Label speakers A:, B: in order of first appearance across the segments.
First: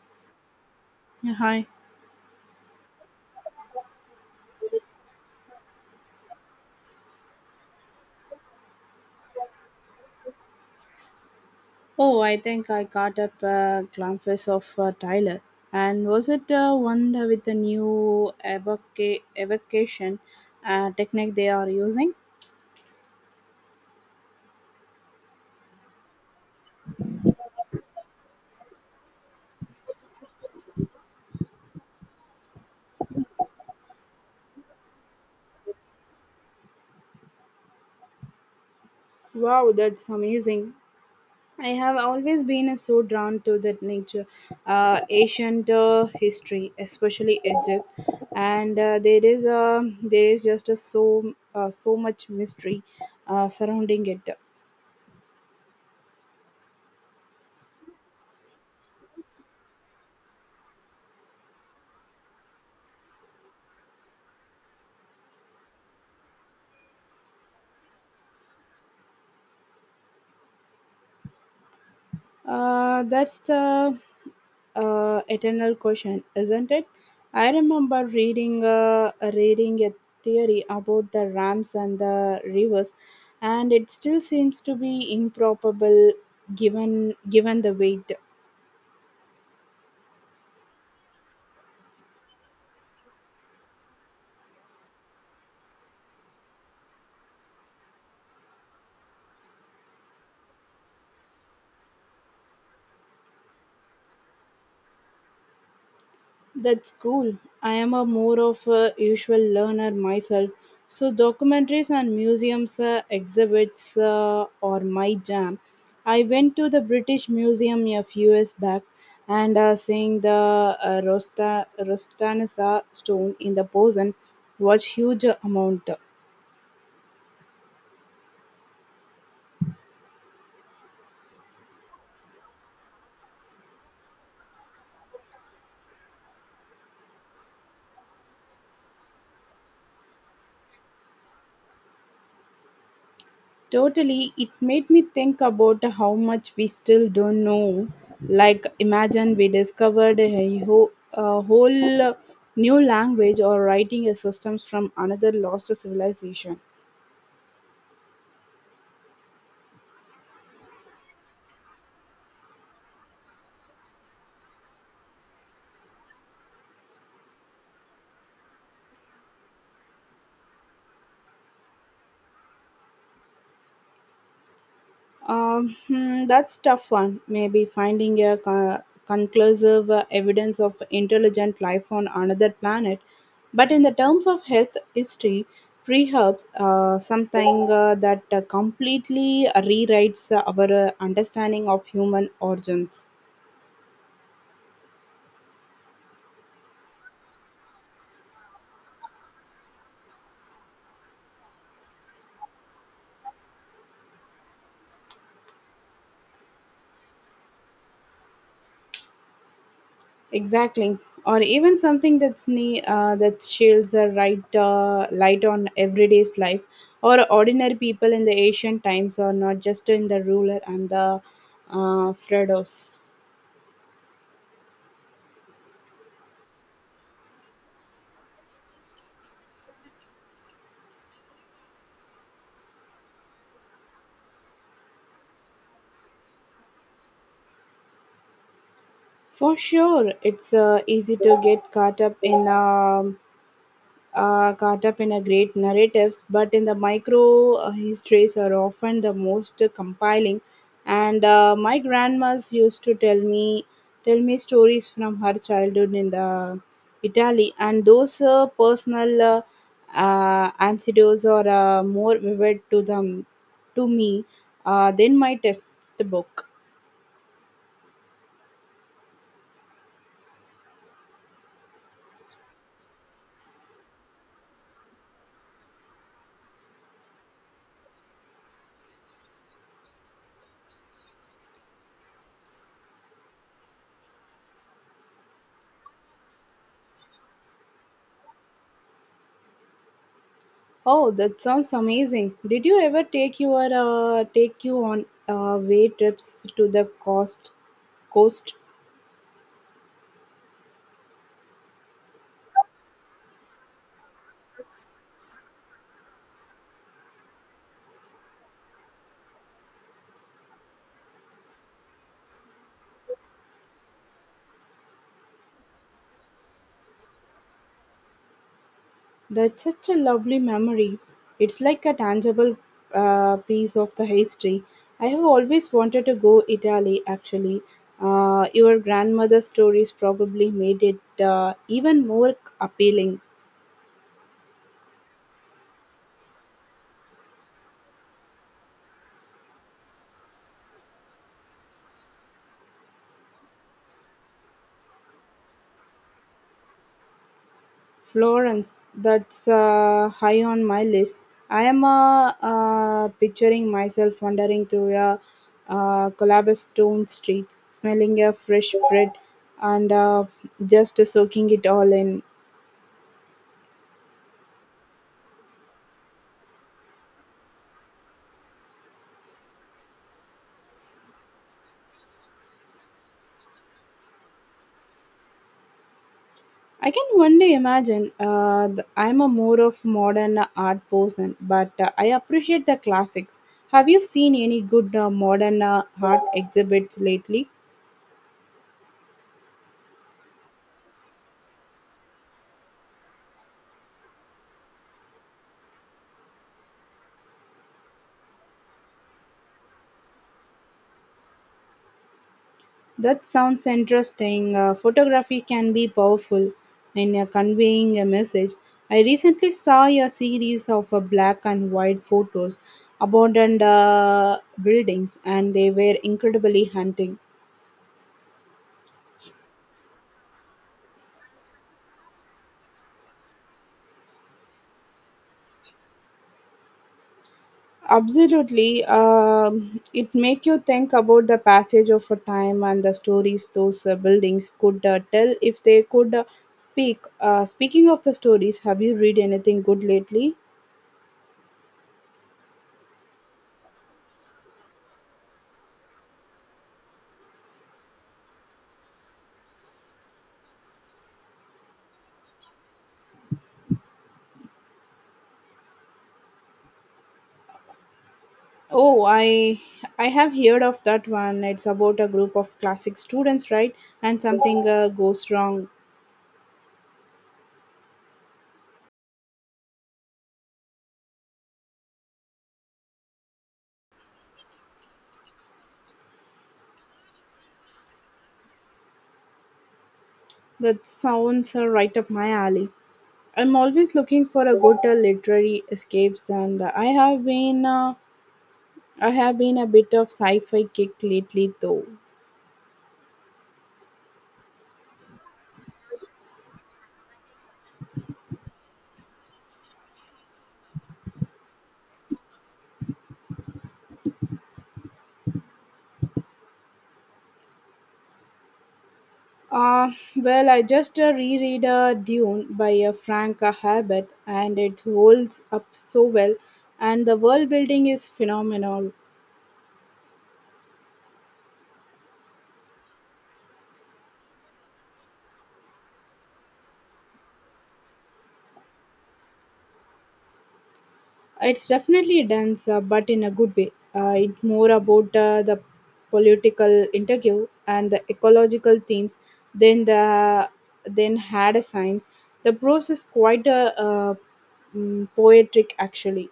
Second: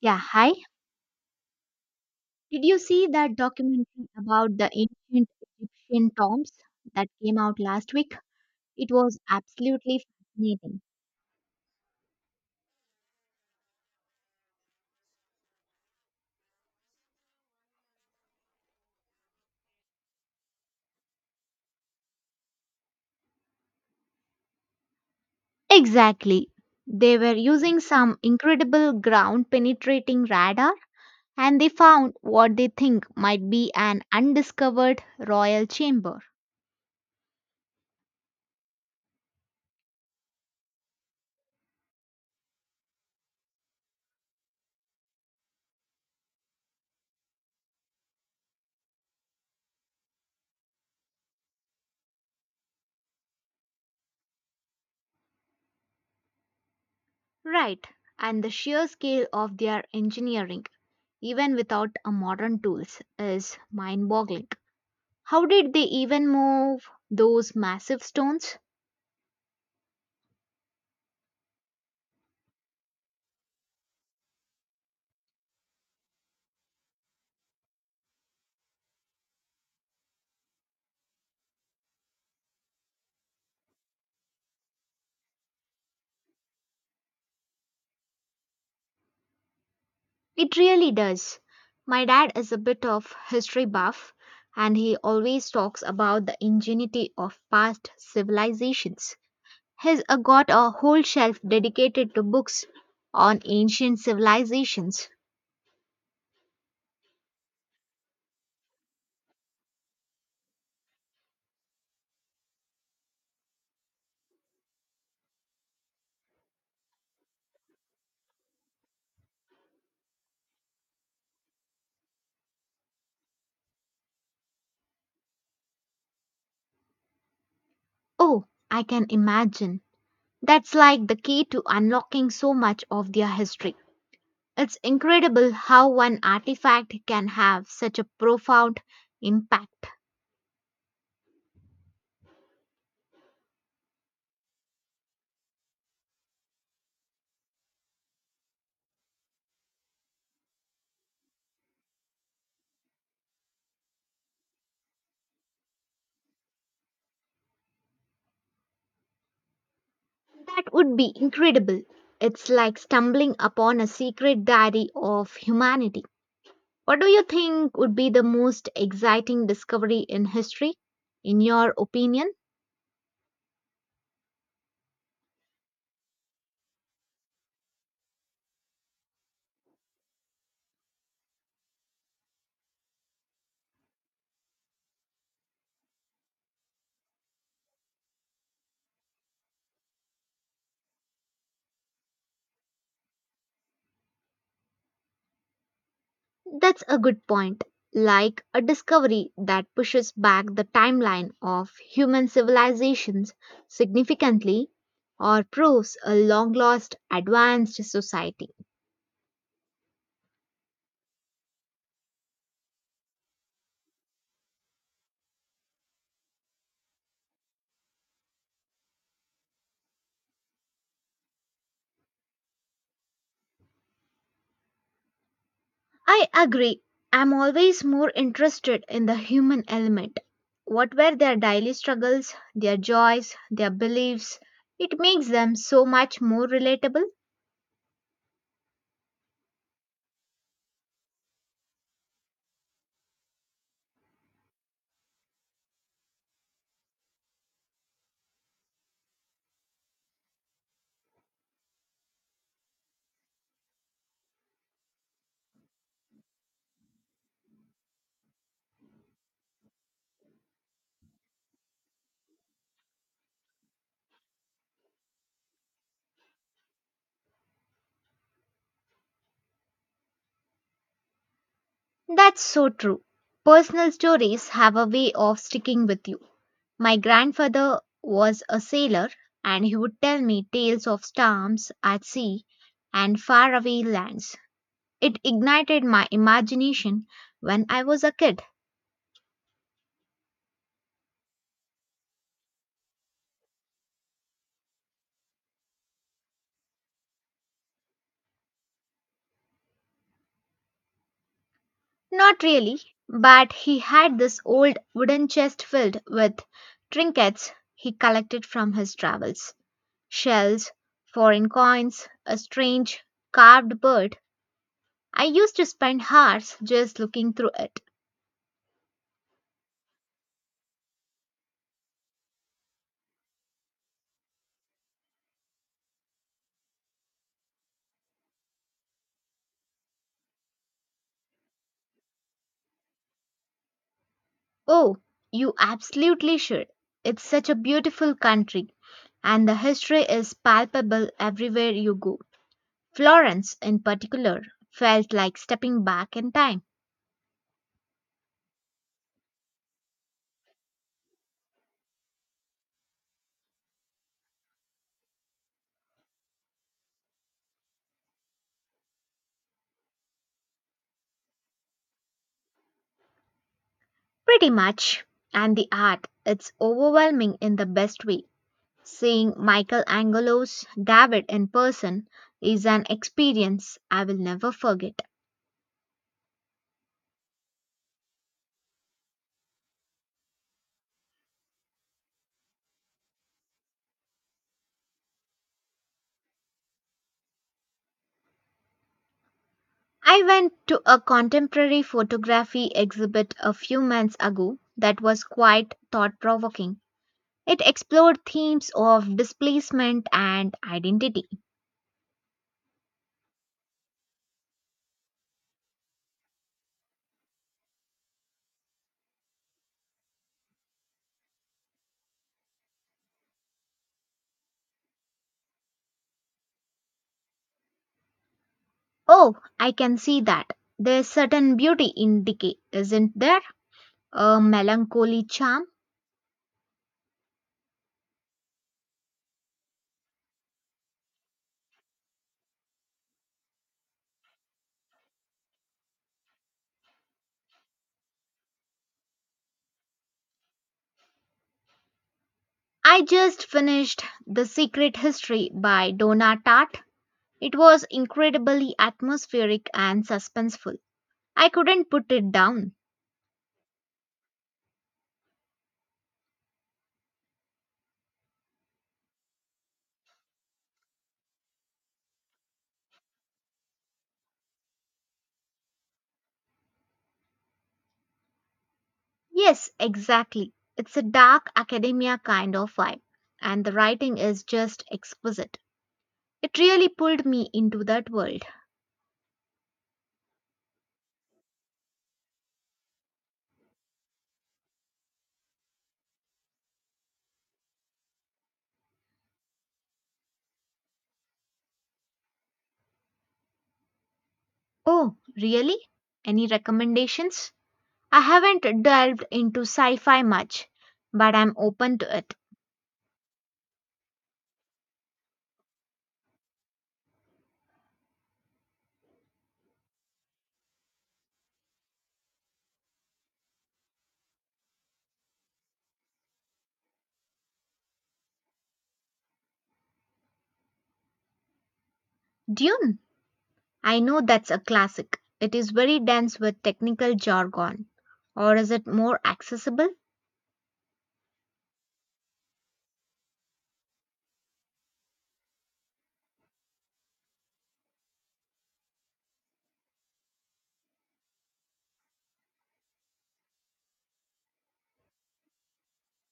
A: Yeah, hi.
B: Yeah, hi.
A: Did you see that documentary about the ancient Egyptian tombs that came out last week? It was absolutely fascinating.
B: Oh, I think I got up glimpses of Tyler. And was it the one with the new evocation technique they are using?
A: Exactly. They were using some incredible ground penetrating radar, and they found what they think might be an undiscovered royal chamber.
B: Wow, that's amazing. I have always been so drawn to the nature, ancient history, especially Egypt, and there is just a so much mystery surrounding it.
A: Right. And the sheer scale of their engineering, even without a modern tools, is mind boggling. How did they even move those massive stones?
B: That's the eternal question, isn't it? I remember reading a theory about the ramps and the rivers, and it still seems to be improbable given the weight.
A: It really does. My dad is a bit of history buff, and he always talks about the ingenuity of past civilizations. He's got a whole shelf dedicated to books on ancient civilizations.
B: That's cool. I am a more of a usual learner myself. So documentaries and museums exhibits are my jam. I went to the British Museum a few years back and seeing the Rostanessa stone in the Posen was huge amount.
A: Oh, I can imagine. That's like the key to unlocking so much of their history. It's incredible how one artifact can have such a profound impact.
B: Totally, it made me think about how much we still don't know. Like, imagine we discovered a whole new language or writing a systems from another lost civilization.
A: That would be incredible. It's like stumbling upon a secret diary of humanity. What do you think would be the most exciting discovery in history, in your opinion?
B: That's tough one. Maybe finding a conclusive evidence of intelligent life on another planet. But in the terms of health history, preherbs, something that completely rewrites our understanding of human origins.
A: That's a good point. Like a discovery that pushes back the timeline of human civilizations significantly, or proves a long lost advanced society.
B: Exactly, or even something that sheds a right light on everyday's life or ordinary people in the ancient times, or not just in the ruler and the Fredos.
A: I agree. I'm always more interested in the human element. What were their daily struggles, their joys, their beliefs? It makes them so much more relatable.
B: For sure, it's easy to get caught up in. Caught up in a great narratives, but in the micro histories are often the most compiling. And my grandma's used to tell me stories from her childhood in the Italy, and those personal anecdotes are more vivid to them to me than my textbook.
A: That's so true. Personal stories have a way of sticking with you. My grandfather was a sailor, and he would tell me tales of storms at sea and faraway lands. It ignited my imagination when I was a kid.
B: Oh, that sounds amazing! Did you ever take your take you on way trips to the coast?
A: Not really, but he had this old wooden chest filled with trinkets he collected from his travels: shells, foreign coins, a strange carved bird. I used to spend hours just looking through it.
B: That's such a lovely memory. It's like a tangible piece of the history. I have always wanted to go Italy. Actually, your grandmother's stories probably made it even more appealing.
A: Oh, you absolutely should. It's such a beautiful country, and the history is palpable everywhere you go. Florence, in particular, felt like stepping back in time.
B: Florence, that's high on my list. I am picturing myself wandering through a cobblestone stone streets, smelling a fresh bread and just soaking it all in.
A: Pretty much. And the art, it's overwhelming in the best way. Seeing Michelangelo's David in person is an experience I will never forget.
B: I can one day imagine I'm a more of modern art person, but I appreciate the classics. Have you seen any good modern art exhibits lately?
A: I went to a contemporary photography exhibit a few months ago that was quite thought provoking. It explored themes of displacement and identity.
B: That sounds interesting. Photography can be powerful in conveying a message. I recently saw a series of black and white photos abandoned buildings, and they were incredibly hunting.
A: Oh, I can see that. There's certain beauty in decay, isn't there? A melancholy charm.
B: Absolutely, it make you think about the passage of a time and the stories those buildings could tell if they could speak. Speaking of the stories, have you read anything good lately?
A: I just finished The Secret History by Donna Tartt. It was incredibly atmospheric and suspenseful. I couldn't put it down.
B: Oh, I have heard of that one. It's about a group of classic students, right? And something goes wrong.
A: Yes, exactly. It's a dark academia kind of vibe, and the writing is just exquisite. It really pulled me into that world.
B: That sounds right up my alley. I'm always looking for a good literary escapes, and I have been a bit of sci-fi kick lately though.
A: Oh, really? Any recommendations? I haven't delved into sci fi much, but I'm open to it.
B: Uh, well, I just reread Dune by Frank Herbert and it holds up so well and the world building is phenomenal.
A: Dune? I know that's a classic. It is very dense with technical jargon. Or is it more accessible?
B: It's definitely dense but in a good way. It's more about the political interview and the ecological themes than the than had a science. The prose is quite poetic actually.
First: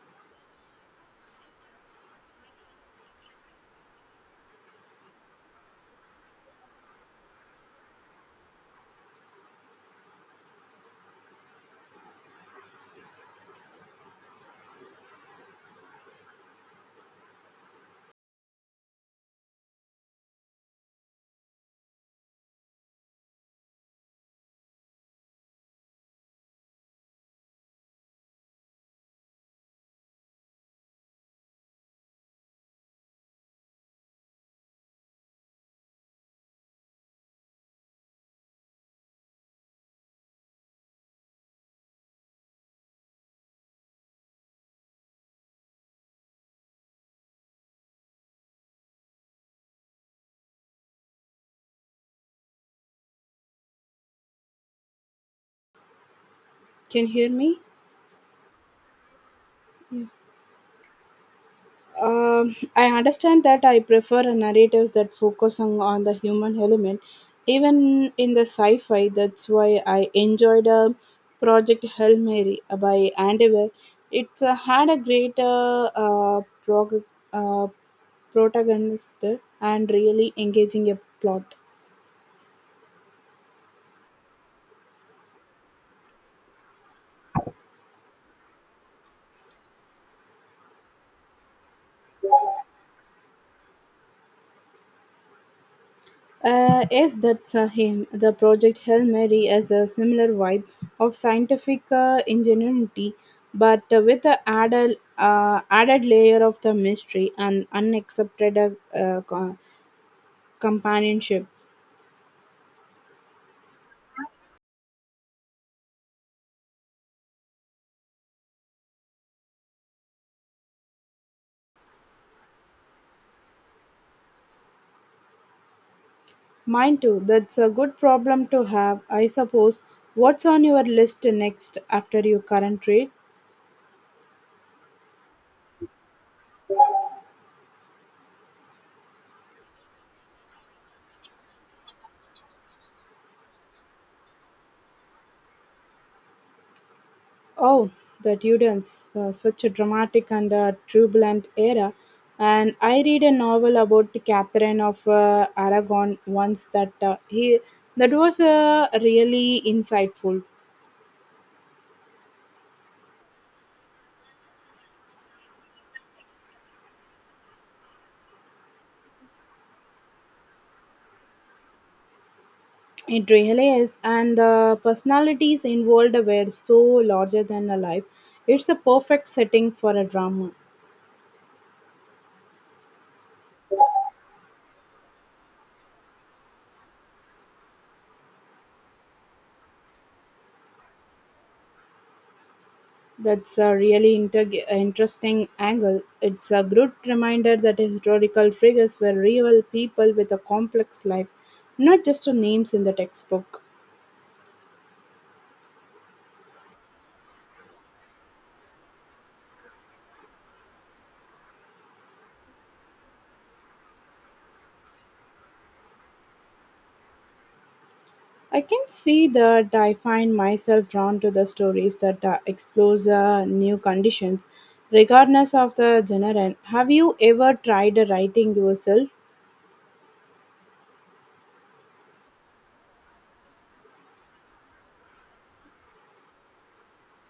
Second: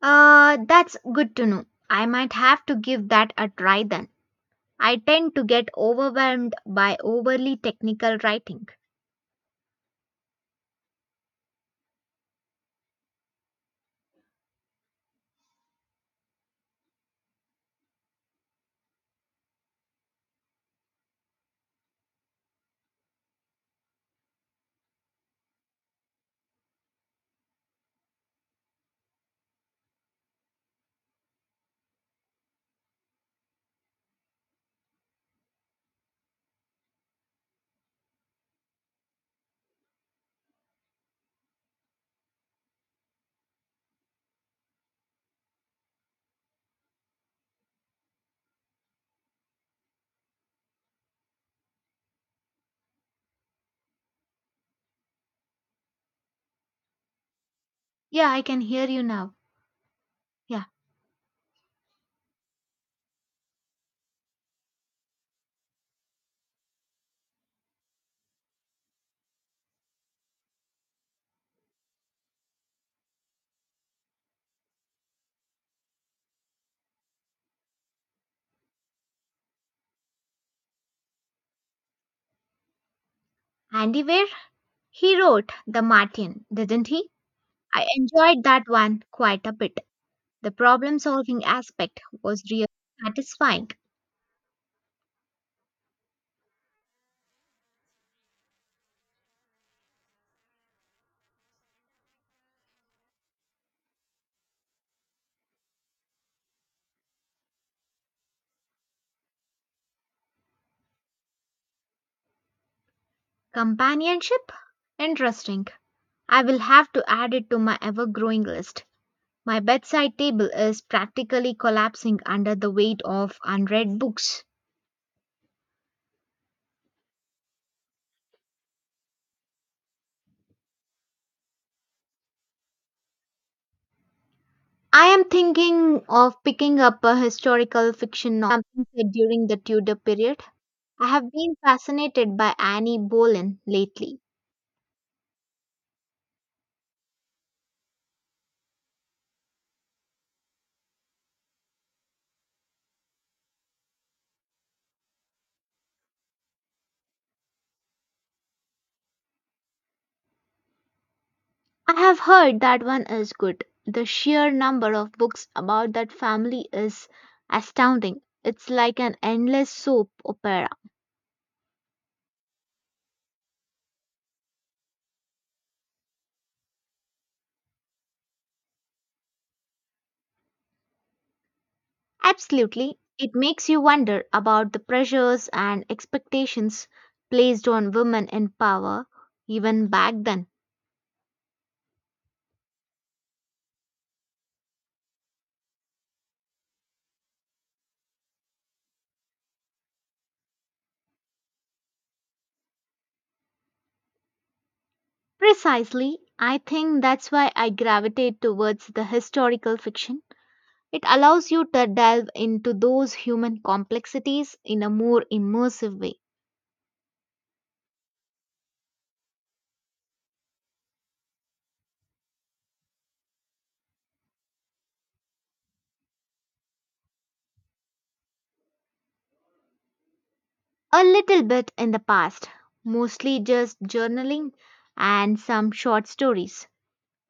A: That's good to know. I might have to give that a try then. I tend to get overwhelmed by overly technical writing.
B: Can you hear me?
A: Yeah, I can hear you now.
B: Yeah.
A: Yeah.
B: I understand that I prefer narratives that focus on the human element, even in the sci fi. That's why I enjoyed Project Hail Mary by Andy Weir. It's had a great uh, protagonist and really engaging a plot.
A: Andy Weir? He wrote The Martian, didn't he? I enjoyed that one quite a bit. The problem solving aspect was really satisfying.
B: Yes, that's him. The Project Hail Mary has a similar vibe of scientific ingenuity, but with the added layer of the mystery and unaccepted uh, co- companionship.
A: Companionship? Interesting. I will have to add it to my ever growing list. My bedside table is practically collapsing under the weight of unread books.
B: Mine too, that's a good problem to have, I suppose. What's on your list next after your current read?
A: I am thinking of picking up a historical fiction novel, something set during the Tudor period. I have been fascinated by Annie Boleyn lately.
B: Oh, the Tudors, such a dramatic and turbulent era. And I read a novel about Catherine of Aragon once that was really insightful.
A: I have heard that one is good. The sheer number of books about that family is astounding. It's like an endless soap opera.
B: It really is, and the personalities involved were so larger than a life. It's a perfect setting for a drama.
A: Absolutely. It makes you wonder about the pressures and expectations placed on women in power, even back then.
B: That's a really interesting angle. It's a good reminder that historical figures were real people with a complex lives, not just the names in the textbook.
A: Precisely, I think that's why I gravitate towards the historical fiction. It allows you to delve into those human complexities in a more immersive way.
B: I can see that I find myself drawn to the stories that explores new conditions, regardless of the genre. Have you ever tried writing yourself?
A: A little bit in the past, mostly just journaling and some short stories.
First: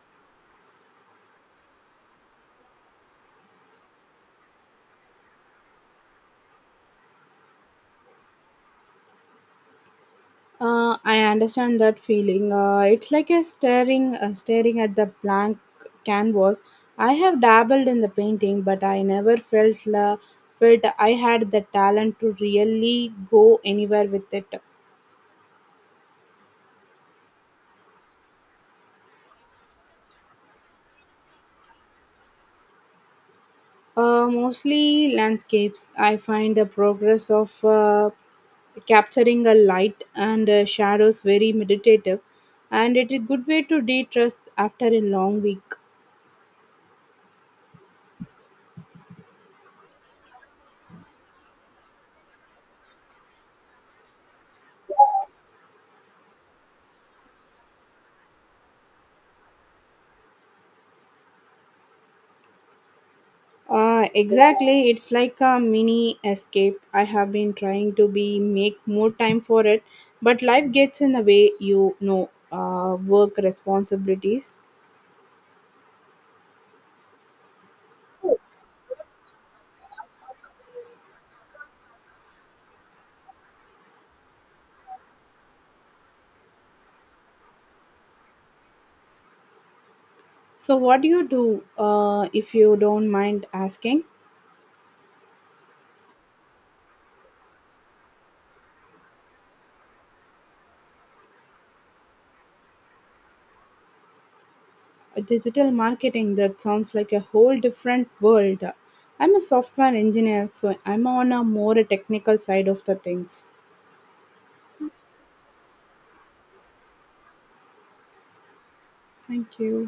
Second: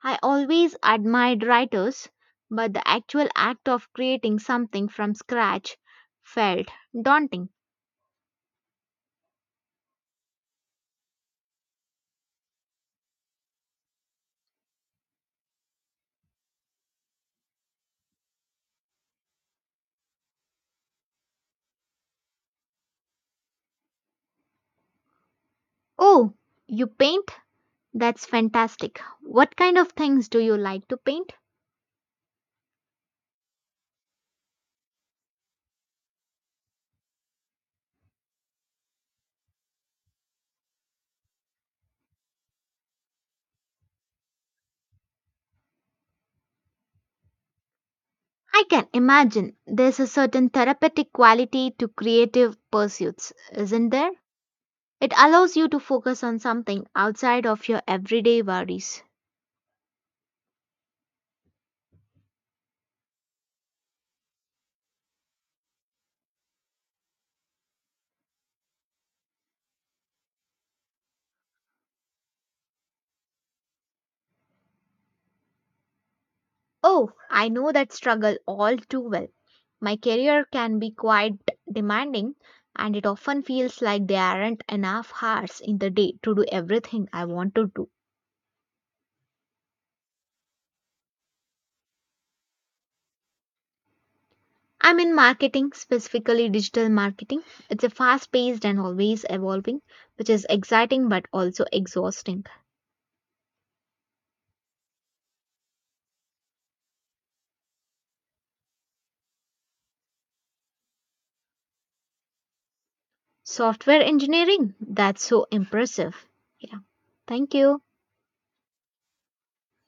A: I always admired writers, but the actual act of creating something from scratch felt daunting.
B: I understand that feeling. It's like a staring at the blank canvas. I have dabbled in the painting, but I never felt I had the talent to really go anywhere with it.
A: Oh, you paint? That's fantastic. What kind of things do you like to paint?
B: Mostly landscapes. I find the progress of capturing a light and shadows very meditative, and it is a good way to de-stress after a long week.
A: I can imagine there's a certain therapeutic quality to creative pursuits, isn't there? It allows you to focus on something outside of your everyday worries.
B: Exactly, it's like a mini escape. I have been trying to be make more time for it, but life gets in the way. You know, work responsibilities.
A: Oh, I know that struggle all too well. My career can be quite demanding, and it often feels like there aren't enough hours in the day to do everything I want to do.
B: So, what do you do if you don't mind asking?
A: I'm in marketing, specifically digital marketing. It's a fast paced and always evolving, which is exciting but also exhausting.
B: Digital marketing that sounds like a whole different world. I'm a software engineer, so I'm on a more technical side of the things.
A: Software engineering, that's so impressive. Yeah, thank you.
B: Thank you.